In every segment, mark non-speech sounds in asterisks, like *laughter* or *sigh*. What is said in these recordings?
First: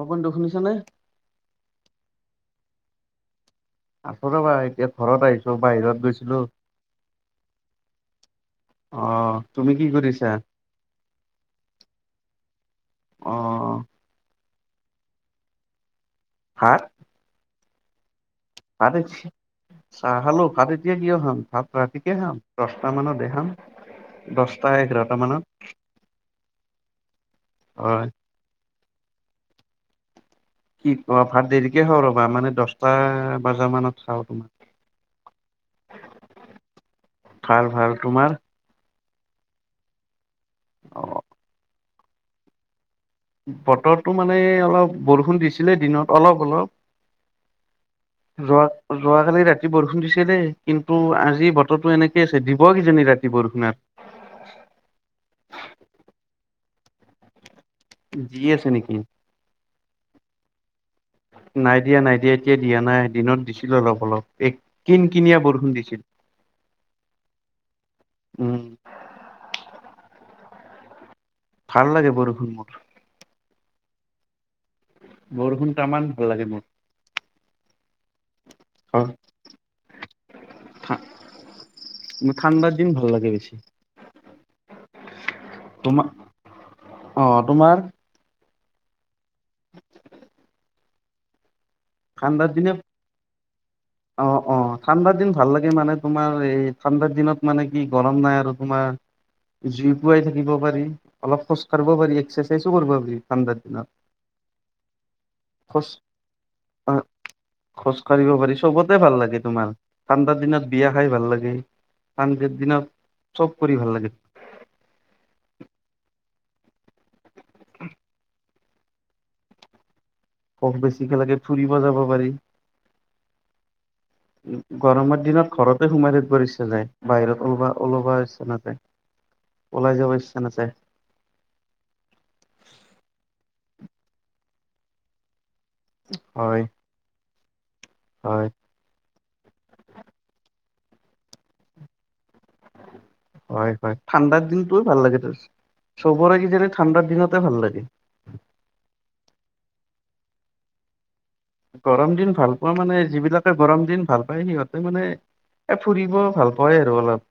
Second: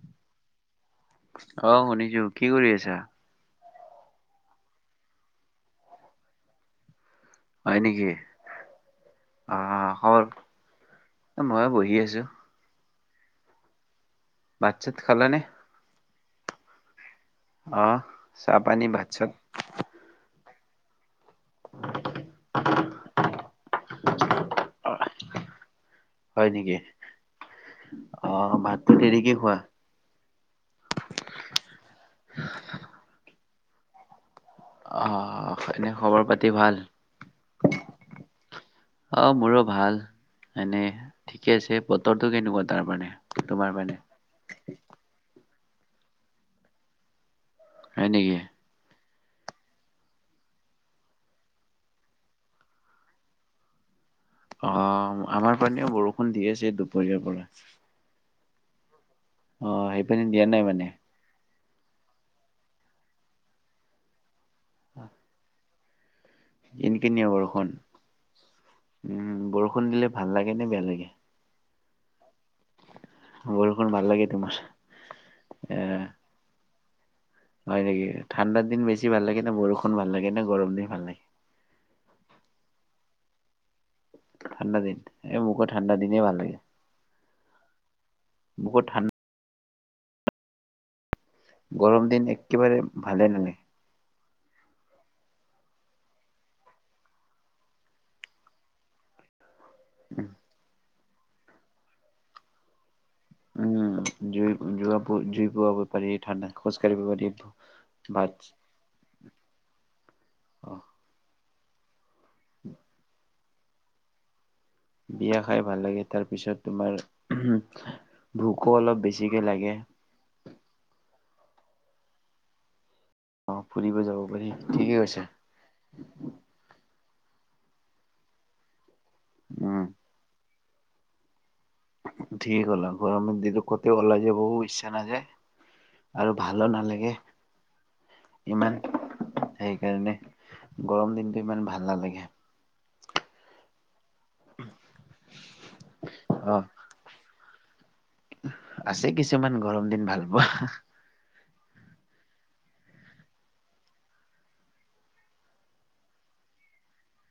অপন্ত শুনিছ নে? অ শুনিছো কি কৰি আছা? আছো ৰবা, এতিয়া, ঘৰত আহিছো বাহিৰত গৈছিলো। হয় নেকি? অ তুমি কি আহ, কৰিছা? *unintelligible* মই বহি আছো। অ'। ভাত চাত খালা নে? হা? অহ। *unintelligible* চাহ খালোঁ। ভাত এতিয়া কিয় খাম, ভাত ৰাতিকে খাম। দহটা মানত দে খাম, দচ *unintelligible* আহ, এঘাৰটা মানত। হয় নেকি হয়। অ ভাতটো দেৰিকে খোৱা। কি অ', ভাত দেৰিকে খাওঁ ৰ'বা, মানে দচটা বজা মানত খাওঁ তোমাৰ। আহ, এনে খবৰ পাতি ভাল? ভাল ভাল তোমাৰ? অ', মোৰো ভাল। এনে অ ঠিকে আছে। বতৰটো কেনেকুৱা তাৰ মানে? বতৰটো মানে অলপ বৰষুণ দিছে দিনত অলপ অলপ হয় নেকি? যোৱা কালি ৰাতি বৰষুণ দিছে দেই, কিন্তু আজি বতৰটো এনেকে আছে দিব কিজানি ৰাতি বৰষুণ আত অ আমাৰ পানেও বৰষুণ দিয়ে আছে দো *unintelligible* দি আছে নেকি? অ সেপেনে দিয়া নাই মানে। নাই দিয়া নাই দিয়া এতিয়া দিয়া নাই দিনত দিছিলো অলপ অলপ এক কিন কিনিয়া বৰষুণ দিছিল। কিন কিনিয়া বৰষুণ উম উ বৰষু ষুণ দিলে ভাল লাগে নে বেয়া লাগে? ভাল লাগে বৰষুণ মোৰ। বৰষুণ ভাল লাগে তোমাৰ। বৰষুণ এ তামান ভাল লাগে মোৰ। হয় নেকি ঠাণ্ডা দিন বেছি ভাল লাগে নে বৰষুণ ভাল লাগে নে গৰম দিন ভাল লাগে? ঠাণ্ডাৰ দিন *unintelligible* ঠাণ্ডা দিন এই মোকো ঠাণ্ডা তোমাৰ দিনে ভাল লাগে। অ তোমাৰ মোক ঠাণ্ড গৰম দিন ঠাণ্ডাৰ দিনে একেবাৰে ভালে নালাই অ অ ঠাণ্ডাৰ দিন ভাল লাগে মানে তোমাৰ এই ঠাণ্ডাৰ দিনত মানে কি গৰম নাই আৰু তোমাৰ জুই পুৱাই থাকিব পাৰি। অলপ খোজাঢ়িব পাৰি এক্সাৰচাইজো কৰিব পাৰি। ঠাণ্ডাৰ দিনত উম, জুই জ জুই খোজ পোৱাৱ পাৰি এই ঠাণ্ডা খোজকাঢ়ি খোজ কঢ়িব পাৰি চবতে ভাল লাগে তোমাৰ। ঠাণ্ডা দিনত অ বিয়া খাই ভাল লাগে। দেই। ঠাণ্ডা দিনত। চব কৰি ভাল লাগে। বিয়া খাই ভাল লাগে, তাৰপিছত তোমাৰ ভোকো অলপ বেছিকে লাগে। ভোক বেছিকে লাগে ফুৰিব যাব পাৰি। অ ফুৰিব যাব পাৰি ঠিকেই গৰমৰ কৈছা দিনত ঘৰতে সোমাই থাকিবা ইচ্ছা যায়। বাহিৰত ওলবা ওলাবা ইচ্ছা নাযায়। উম ওলাই যাবা ইচ্ছা নাযায়। ঠিকেই ক'লা গৰমৰ দিনত ক'তো ওলাই যাবা ও ইচ্ছা নাযায়। আৰু হয় ভালো নালাগে। হয় ইমান, সেইকাৰণে গৰম দিনটো ইমান ভাল নালাগে। হয় হয়। ঠাণ্ডাৰ দিন টো ভাল লাগে, *unintelligible* চবৰেই অ', কিজানি ঠাণ্ডাৰ দিনত *unintelligible* ভাল লাগে। আছে কিছুমান গৰম দিন ভাল পোৱা। গৰম দিন ভাল পোৱা মানে যিবিলাকে গৰম দিন ভাল পায় সিহঁতে মানে এ ফুৰিব ভাল পায় আৰু অলপ।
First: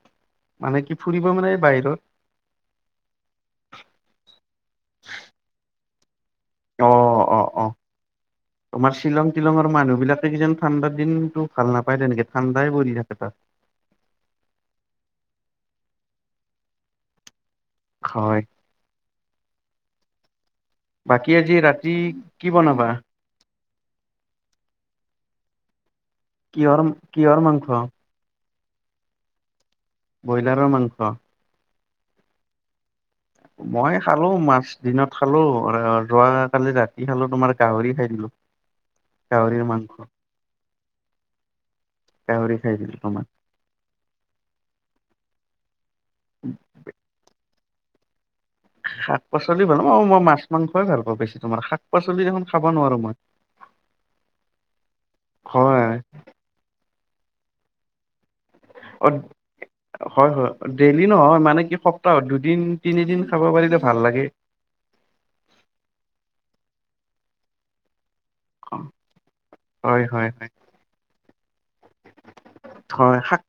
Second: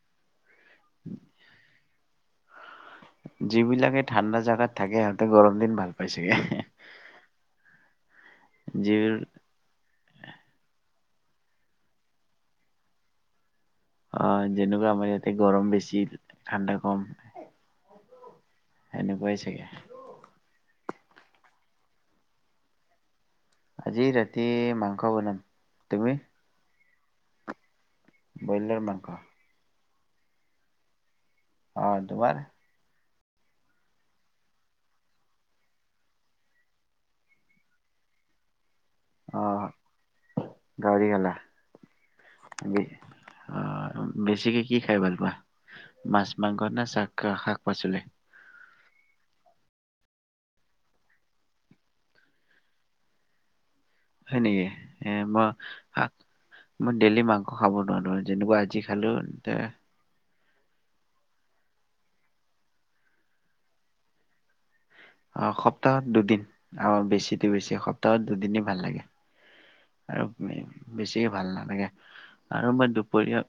মানে কি ফুৰিব মানে বাহিৰত যিবিলাকে ঠাণ্ডা জাগাত থাকে সিহঁতে গৰম দিন ভাল পাই চাগে। অ', অ', অ', তোমাৰ যিবোৰ শ্বিলং তিলঙৰ মানুহ বিলাকে কিজান ঠাণ্ডা দিন টো ভাল নাপায় তেনেকে ঠাণ্ডাই পৰি থাকে তাত। অ', যেনেকুৱা আমাৰ ইয়াতে গৰম বেছি, ঠাণ্ডা কম। হয়। এনেকুৱাই চাগে। বাকী আজি ৰাতি কি বনাবা? আজি ৰাতি মাংস বনাম, তুমি? কিহঁৰ, কিহঁৰ মাংস? ব্ৰইলাৰ মাংস। ব্ৰইলাৰৰ মাংস। অ', তোমাৰ? মই খালোঁ মাছ দিনত খালোঁ আৰু যোৱাকালি ৰাতি খালোঁ, তোমাৰ গাহৰি খাই দিলোঁ। অ', গাহৰি খালা, গাহৰি খাই বিছ দিলো তোমাৰ অহ, বেছিকে কি খাই ভাল পোৱা? মাছ-মাংস না চাক্ৰা শাক? পাচলি। শাক-পাচলি ভাল নাপাওঁ, মই মাছ মাংসই ভাল পাওঁ বেছি তোমাৰ শাক-পাচলি খাব নোৱাৰো মই। হয় নেকি, হয় *unintelligible* মন ডেইলি মাংস খাব নোৱাৰা নহয় যেনেকুৱা আজি অ খালো, তা হয় হয় ডেইলি নহয় মানে কি সপ্তাহত, দুদিন তিনিদিন খাব পাৰিলে ভাল লাগে। অ', সপ্তাহত দুদিন আৰু বেছিতে বেছি সপ *unintelligible* দুদিনে ভাল লাগে হয় আৰু হয় হয় এ বেছি এ, ভাল নালাগে। আৰু মই হয় দুপৰীয়া শাক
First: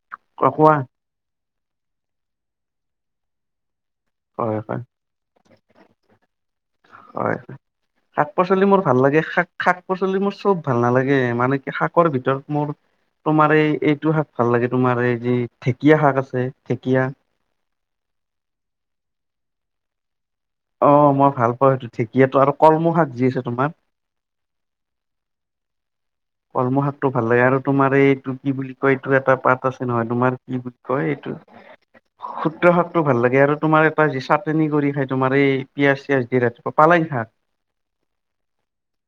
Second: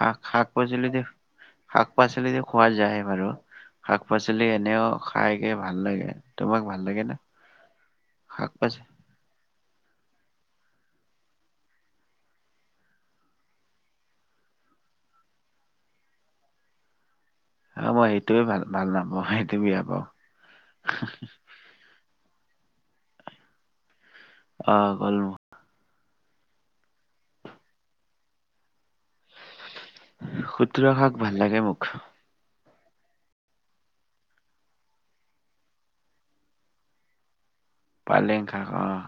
শাক-শাক কোৱা পাচলি দেখ শাক পাচলিৰে খোৱা যায় বাৰু। শাক পাচলি হয় হয় এনেওঁ খাই এ, ভাল লাগে। তোমাক ভাল লাগে না। হয় শাক পাচলি মোৰ ভাল লাগে, শাক- শাক শাক পাচলি মোৰ চব ভাল নালাগে মানে কি শাকৰ ভিতৰত মোৰ তোমাৰ এই এইটো শাক ভাল লাগে তোমাৰ এই যে ঢেকীয়া শাক আছে ঢেকীয়া। অঁ মই এইটোৱে ভাল-ভাল নাপাওঁ, সেইটো বেয়া পাওঁ। অঁ মই ভাল পাওঁ সেইটো ঢেঁকীয়াটো আৰু কলমৌ শাক যি আছে তোমাৰ অঁ কলমৌ। কলমৌ শাকটো ভাল লাগে আৰু তোমাৰ এইটো কি বুলি কয় এইটো এটা পাত আছে নহয় তোমাৰ কি বুলি খুতুৰা কয় শাক এইটো ভাল লাগে মোক শুটোৰা শাকটো ভাল লাগে আৰু তোমাৰ এটা যি চাটনি কৰি খাই তোমাৰ এই পিয়াজ চিয়াজ দি ৰাতিপুৱা পালেং শাক। পালেং শাক অঁ।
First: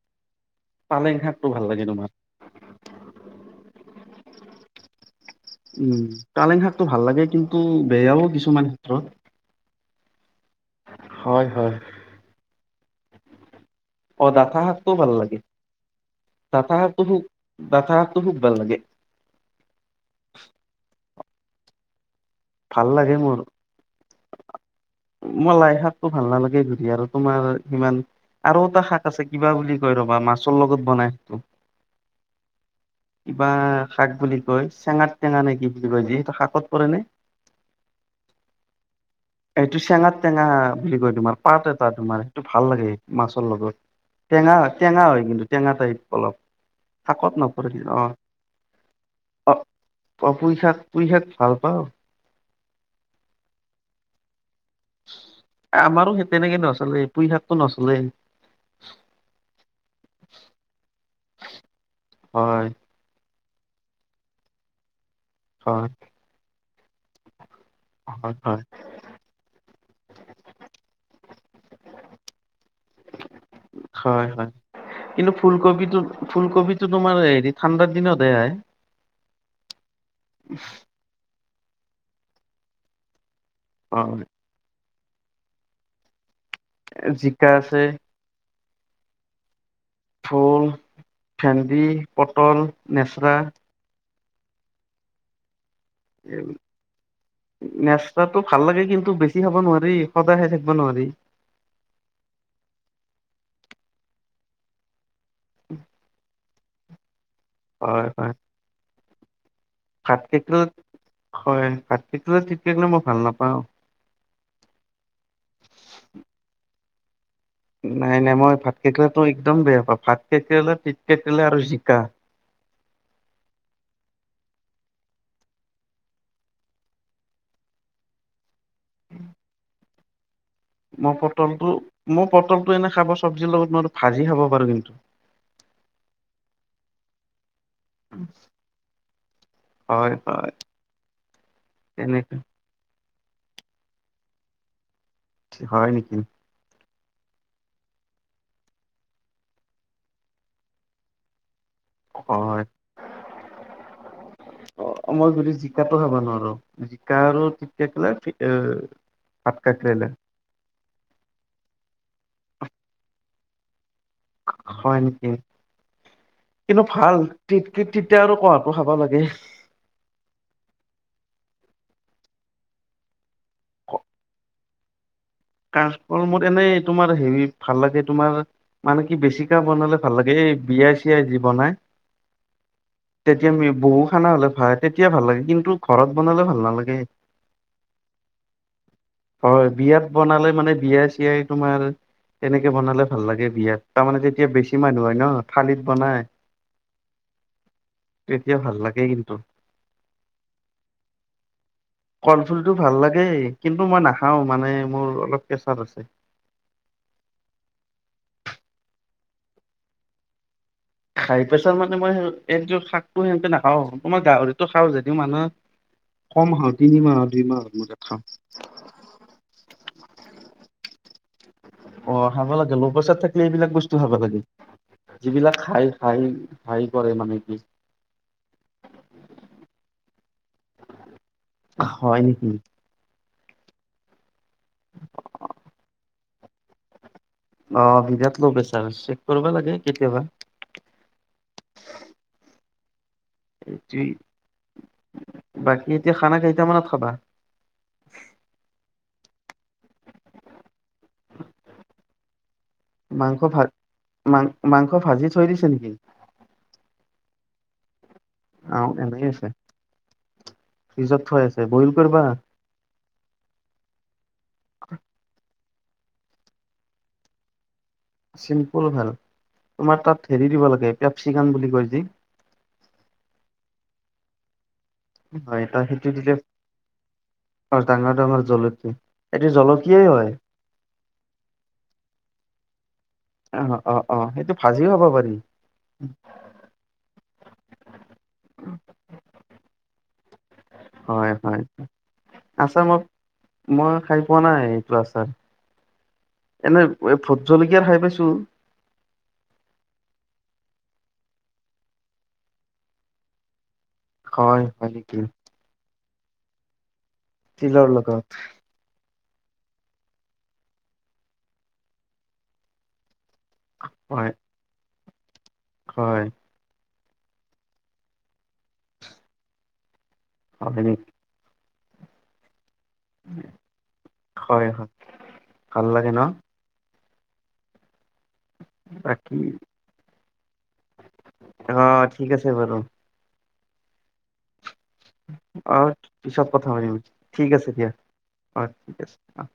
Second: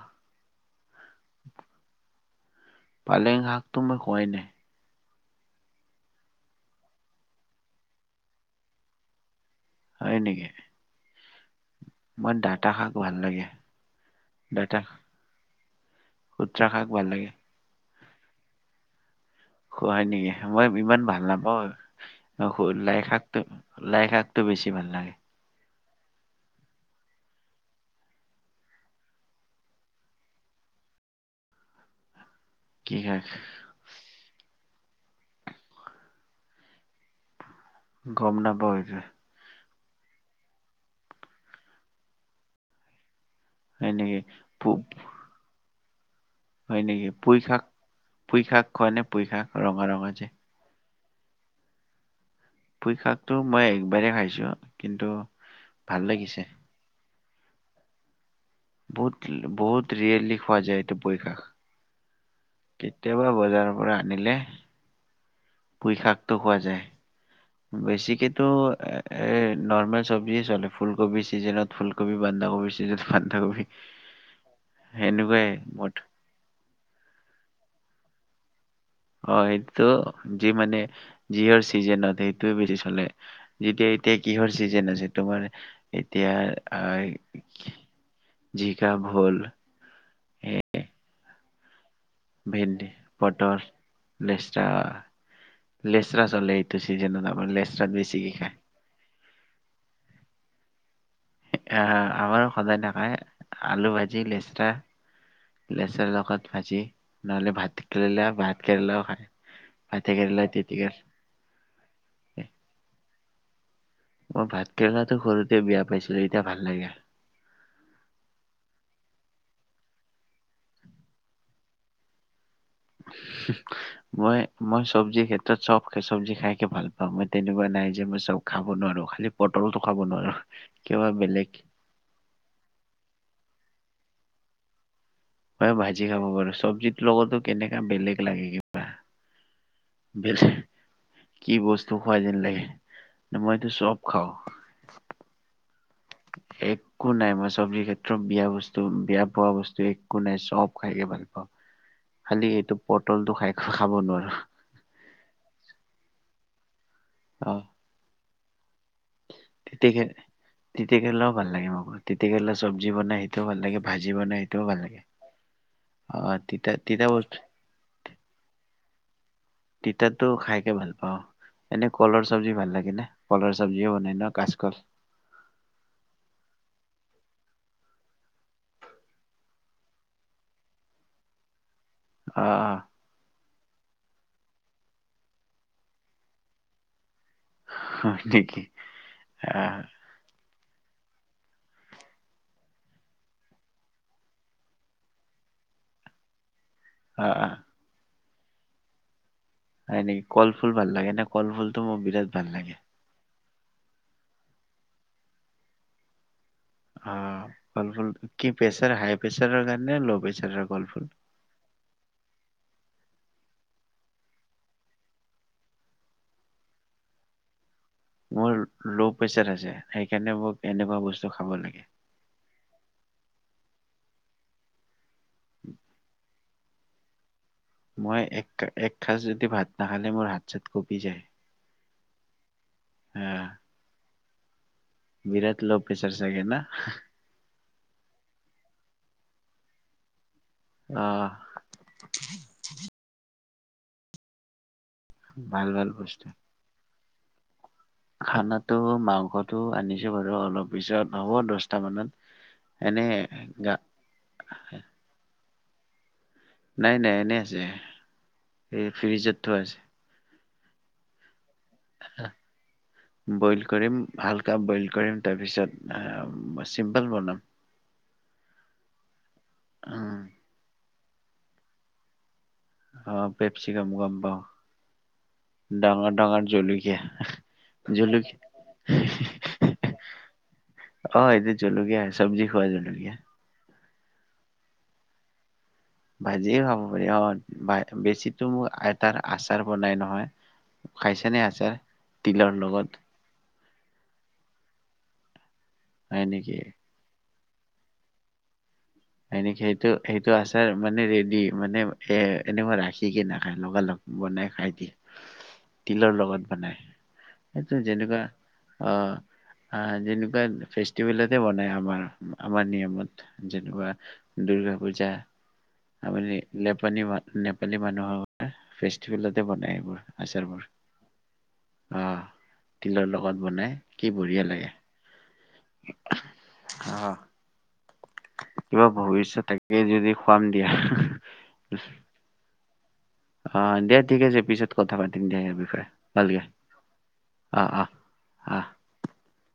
পালেং শাকটো ভাল লাগে তোমাৰ। পালেং শাকটো মই খোৱাই নাই। উম পালেং শাকটো ভাল লাগে কিন্তু বেয়াও কিছুমান ক্ষেত্ৰত। হয় নেকি। হয় -হয়। মই ডাঠা শাক ভাল লাগে। অ ডাঠা ডাটা শাকটোও ভাল লাগে। খুতুৰা ডাঠা শাক শাকটো ভাল খুব লাগে ডাঠা খুব ভাল লাগে। নাপাও আৰু। ভাল লাগে মোৰ লাইশাকটো- লাইশাকটো বেছি ভাল লাগে। টো ভাল নালাগে ধৰি আৰু তোমাৰ সিমান আৰু এটা শাক আছে কিবা বুলি কয় ৰ'বা মাছৰ লগত বনাই সেইটো। কি শাক কিবা শাক বুলি কয় চেঙাত টেঙা নে কি বুলি কয় যে এইটো শাকত পৰে নে। গম নাপাৱ এ যে। এইটো চেঙাত টেঙা বুলি কয় তোমাৰ পাত এটা তোমাৰ সেইটো ভাল লাগে। মাছৰ লগত হয় নেকি? পু টেঙা- টেঙা হয় কিন্তু টেঙা টাইপ। অলপ হয় নেকি শাকত পুই শাক নপৰে অ পুই শাক কয় নে পুই শাক ৰঙা- ৰঙা যে। পুইশাক ভাল পাওঁ। পুই শাকতো মই একবাৰেই খাইছো। কিন্তু এ ভাল আমাৰো সেই লাগিছে। তেনেকে নচলেই। পুই শাকটো নচলে। বহুত বহুত ৰিয়েৰলি খোৱা যায় এইটো পুই শাক হয় কেতিয়াবা বজাৰ ৰ পৰা আনিলে হয় বিষাক্ত পোৱা যায়। হয় বেছিকেতো হয় এ নৰ্মেল চবজি এ চলে ফুলকবি চিজনত ফুলকবি বন্ধাকবি চিজনত বানধাকবি, হয় হয় কিন্তু সেনেকুৱাই মোৰ। ঠাণ্ডা দিনতে। *unintelligible* অ', সেইটো যি মানে, যিহৰ *unintelligible* সেইটোৱে বেছি চলে। যেতিয়া অ এতিয়া কিহৰ চিজেন আছে। তোমাৰ এতিয়া আহ জিকা আছে। জিকা, ভুল। ফুল। ভেন্দি। পটল, ভেন্দি, নেচৰা। পটল লেচৰা। লেচৰা চলে এইটো চিজনত আমাৰ, লেচৰা বেছিকে খায়। খব নোৱাৰি সদায় খাই থাকিব নোৱাৰি। আহ আমাৰো সদায় নখায়, আলু ভাজি লেচৰা লেচেৰা লগত আজি নহ'লে হয় ভাতকেৰেলা হয় ভাতকেৰেলা খায়। ভাত কেৰেলা কেৰেল তেতিকা হয় ভাত কেৰেলা তিতা কেৰেলা মই ভাল নাপাওঁ। পাওঁ মই ভাতকেৰেলাটো সৰুতে বেয়া পাইছিলো এতিয়া ভাল লাগে। নাই নাই মই ভাত কেৰেলাটো একদম বেয়া পাওঁ। ভাত কেৰেলা, তিতা কেৰেলা আৰু জিকা মই মই চব্জি ক্ষেত্ৰত চব চব্জি খাইকে ভাল পাওঁ। মই তেনেকুৱা নাই যে মই চব খাব নোৱাৰো খালি পটলতটো খাব নোৱাৰো। কিবা মই বেলেগ পটলটো মই পটলটো এনে খাব চব্জিৰ লগত নোৱাৰো। ভাজি খাব পাৰো কিন্তু। ময়ো ভাজি খাব পাৰো। চব্জিতোৰ লগতো কেনেকা বেলেগ লাগে কিবা। হয় হয় কি বস্তু খোৱাই তেনেকে যেন লাগে? ই মইতো চব খাওঁ। হয় নেকি? এক কো নাই, মই চব্জিৰ ক্ষেত্ৰত বেয়া বস্তু বেয়া পোৱা বস্তু একো নাই চব খাইকে ভাল পাওঁ। খালি হয় এইটো পটলটো খাই খাব নোৱাৰো। অ' মই যদি জিকাটো খাবা নোৱাৰো জিকা আৰু তিতা কেৰেলা *unintelligible* তিতি কে, তিতি কেৰেলাওঁ ভাল লাগে মোক *unintelligible* কেৰেলা চবজি বনাই, সেইটোও ভাল লাগে। ভাজি বনাই সেইটোও ভাল হয় লাগে নেকি। অ তিতা কিন্তু তিতা ভাল, বস্তু তি-তিতা আৰু কৱাটো খাব লাগে *unintelligible* তিতাতো খাইকে ভাল পাওঁ। এনেই কলৰ চব্জি ভাল লাগে নে? কলৰ চব্জিও বনাই ন কাচকল। কাচকল মোৰ এনেই তোমাৰ হেৰি ভাল লাগে তোমাৰ, মানে কি বেছিকে বনালে ভাল লাগে। এই বিয়াই চিয়াই যি বনাই আহ। যেতিয়া আমি বহু খানা হলে ভাই তেতিয়া ভাল লাগে কিন্তু ঘৰত বনালে ভাল নালাগে। নেকি, হয় আহ। বিয়াত মানে বিয়া চিয়াই তোমাৰ, তেনেকে বনালে ভাল লাগে বিয়াত তাৰমানে তেতিয়া বেছি মানুহ হয় ন থালিত বনাই। আহ। তেতিয়া ভাল লাগে কিন্তু। হয় নেকি, কল ফুল ভাল লাগে ন কল ফুলটো মোৰ বিৰাট ভাল লাগে। কিন্তু মই নাখাওঁ মানে মোৰ অলপ পেচাৰ আছে। অ' কলফুল কি প্ৰেছাৰ হাই প্ৰেছাৰৰ কাৰণে নে ল' প্ৰেছাৰ? হাই প্ৰেছাৰ মানে মই এইটো শাকটো সেনকে না খাওঁ ত মই গাহৰিতটো খাওঁ যদিও মানুহে, কম হও তিনিমাহ দুই মাহৰ ম মোৰ ল' প্ৰেচাৰ আছে সেইকাৰণে মোক এনেকুৱা বস্তু খাব লাগে। অ' খাব লাগে লৌ পেচাৰ থাকিলে এইবিলাক বস্তু খাব লাগে। যিবিলাক খাই খাই ঠাই কৰে মানে কি মই এসাঁচ যদি ভাত নাখালে মোৰ হাত চাত কঁপি যায়। হয় নেকি? আহ। বিৰাত ল' প্ৰেছাৰ চাগে ন? অ' বিৰাট ল' প্ৰেচাৰ, চেক কৰিব লাগে কেতিয়াবা। অ' সেইটোৱে। ভাল বাকী ভাল এতিয়া বস্তু খানা কেইটামানত খাবা? খানাটো মাংস টো আনিছো বাৰু, অলপ পিছত হ'ব দছটা মানত। এনে মাংস ভাত গা মাং মাংস ভাজি থৈ দিছে নেকি? নাই, নাই এনে আছে। এই অ' এনেই ফ্ৰিজথ থোৱা আছে। ফ্ৰিজত থোৱা আছে। বইল কৰিবা বইল কৰিম, হালকা বইল কৰিম, তাৰপিছত অ' চিম্পল বনাম। চিম্পুল ভাল। তোমাৰ উম, তাত হেৰি দিব লাগে কেপচিকাম বুলি কয় যি। অ পেপচিকম গম পাওঁ। হয় ত সেইটো ডাঙৰ- দিলে ডাঙৰ জলকীয়া, ডাঙৰ ডাঙৰ এইটো জলকীয়া জলকীয়াই হয় অ' এইটো জলকীয়া চব্জি খোৱা জলকীয়া। অ অ' অ', সেইটো ভাজিও হ'ব পাৰি। ভাজিয়ে খাব পাৰি অ'। বেছি মোক এটাৰ আচাৰ বনাই নহয় *inaudible* হয় হয়, আচাৰ তিলৰ আছা লগত মই- মই খাই পোৱা নাই এইটো আ হয়। হয় নেকি? এনে এই ফ জলকীয়াৰ খাই পাইছোঁ। এনেক সেইটো - সেইটো আচাৰ মানে ৰেডি মানে, এ' এনে মই ৰাখিকে নাখায় লগা লগে। খাই হয়ালকে *inaudible* তিলৰ লগত বনাই। সেইটো যেনেকুৱা লগত আহ। অ' যেনেকুৱা ফেষ্টিভেলতে বনাই আমাৰ- আমাৰ নিয়মত। যেনিবা হয় দূৰ্গা পূজা। হয় আবেলি লেব নেপালী নেপালী মানুহৰ ফেষ্টিভেলতে বনাই এইবোৰ। আছাৰ বোৰ হয় নেকি আহ। তিলৰ লগত বনাই কি বঢ়িয়া হয় লাগে হয় ভাল লাগে ন আহ। কিবা বাকী ভৱিষ্যত তাকেই যদি খুৱাম দিয়া। অ ঠিক আছে বাৰু অ দিয়া ঠিক আছে পিছত। কথা পাতিম দিয়া ইয়াৰ অ বিষয়ে ভালকে পিছত কথা পাতিম ঠিক অ আছে অ দিয়া অ ঠিক আছে আহ।